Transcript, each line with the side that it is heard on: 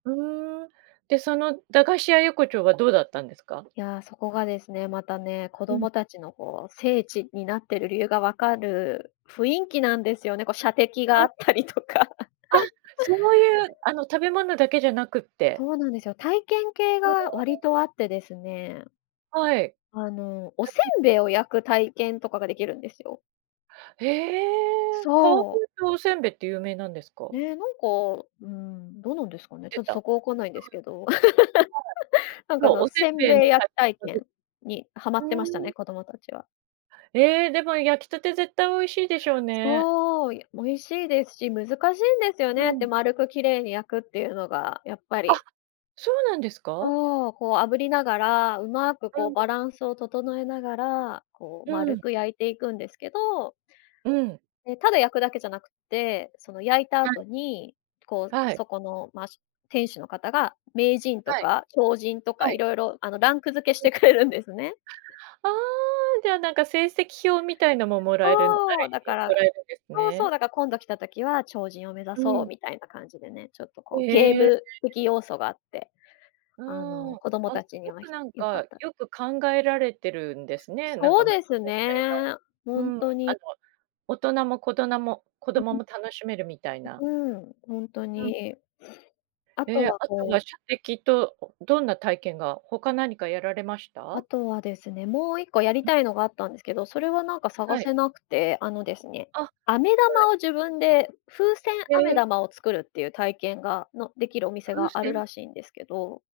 right: ふーん、で、その駄菓子屋横丁はどうだったんですか？
left: いや、そこがですね、またね、子
right: うん。
left: 供たちのこう、聖地になってる理由がわかる雰囲気なんですよね、こう射的
right: あ。
left: があったりとか。
right: あ、そうい う、あの、食べ物だけじゃなくて。
left: そうなんですよ。体験系
right: へ
left: が
right: え。
left: 割とあってですね。
right: はい。
left: あの、お煎 餅を焼く体験とかができるんですよ。
right: ええ。かわ
left: そう。
right: おせんべいって有名なんですか？
left: ね、なんか、うん、どうなんですかね、ち
right: て
left: ょっと
right: た。は
left: そ
right: い、
left: こ分かんないんですけど。なんか
right: そ
left: あ
right: う、
left: の、
right: おせん
left: せん
right: べい
left: べ
right: の
left: い焼き体 験にハマ
right: ふ
left: ってましたね、
right: ん。
left: 子供たちは。
right: ええ、でも焼きたて絶対美味しいでしょうね。
left: そう、美味しいですし、難しいんですよ
right: う
left: ねっ
right: ん。
left: て丸くきれいに焼くっていうのが、やっぱ
right: あ、
left: り。
right: そうなんですか。
left: そう、こう炙りながら、うまく
right: う
left: こう
right: ん。
left: バランスを整えながら、こう
right: う
left: 丸
right: ん。
left: く焼いていくんですけど。
right: うん。
left: ね、ただ焼くだけじゃなくって、その焼いた
right: はい。
left: 後に、こう、
right: はい。
left: そこの、ま、しゅ店主の方が、名人と
right: はい。
left: か超人とか
right: は
left: い
right: い。
left: ろいろ、あの、ランク付けし
right: うん。
left: てくれるんですね。
right: ああ、じゃ、なんか、成績表みたいのももらえるあ
left: そ
right: る
left: う、だ
right: 意
left: か
right: 味も
left: ら
right: らえるんです
left: そうそ
right: ね。
left: う、だから今度来た時は超人を目指
right: う
left: そう
right: ん。
left: みたいな感じでね、ちょっとこ
right: え
left: う、ゲー
right: え。
left: ム的要素があって、
right: う
left: あ
right: ん。
left: の、
right: あ、
left: 子供た
right: す
left: ちに
right: ご
left: は
right: く、なん
left: よか
right: か、
left: った。
right: よく考えられてるんですね。なん
left: そ
right: か
left: うですね、
right: う
left: ほん
right: ん。あの
left: とに。
right: 大人もことなも子
left: う
right: 供
left: ん。
right: も楽しめるみたいな。
left: う、うん、ほんと
right: うん。
left: に。あ
right: え
left: と
right: え、
left: は
right: あと
left: こ
right: は
left: う
right: 射撃と、どんな体験が、他何かやられまし
left: あ
right: た？
left: とはですね、もう1個やり たいのがあったんですけど、それはなんか探
right: はい。
left: せなくて、あのですね、
right: あ、は
left: 飴玉
right: い。
left: を自分で風船
right: へ
left: 飴
right: え。
left: 玉を作るっていう体験がのできるお店
right: 風
left: がある
right: 船。
left: らしいんですけど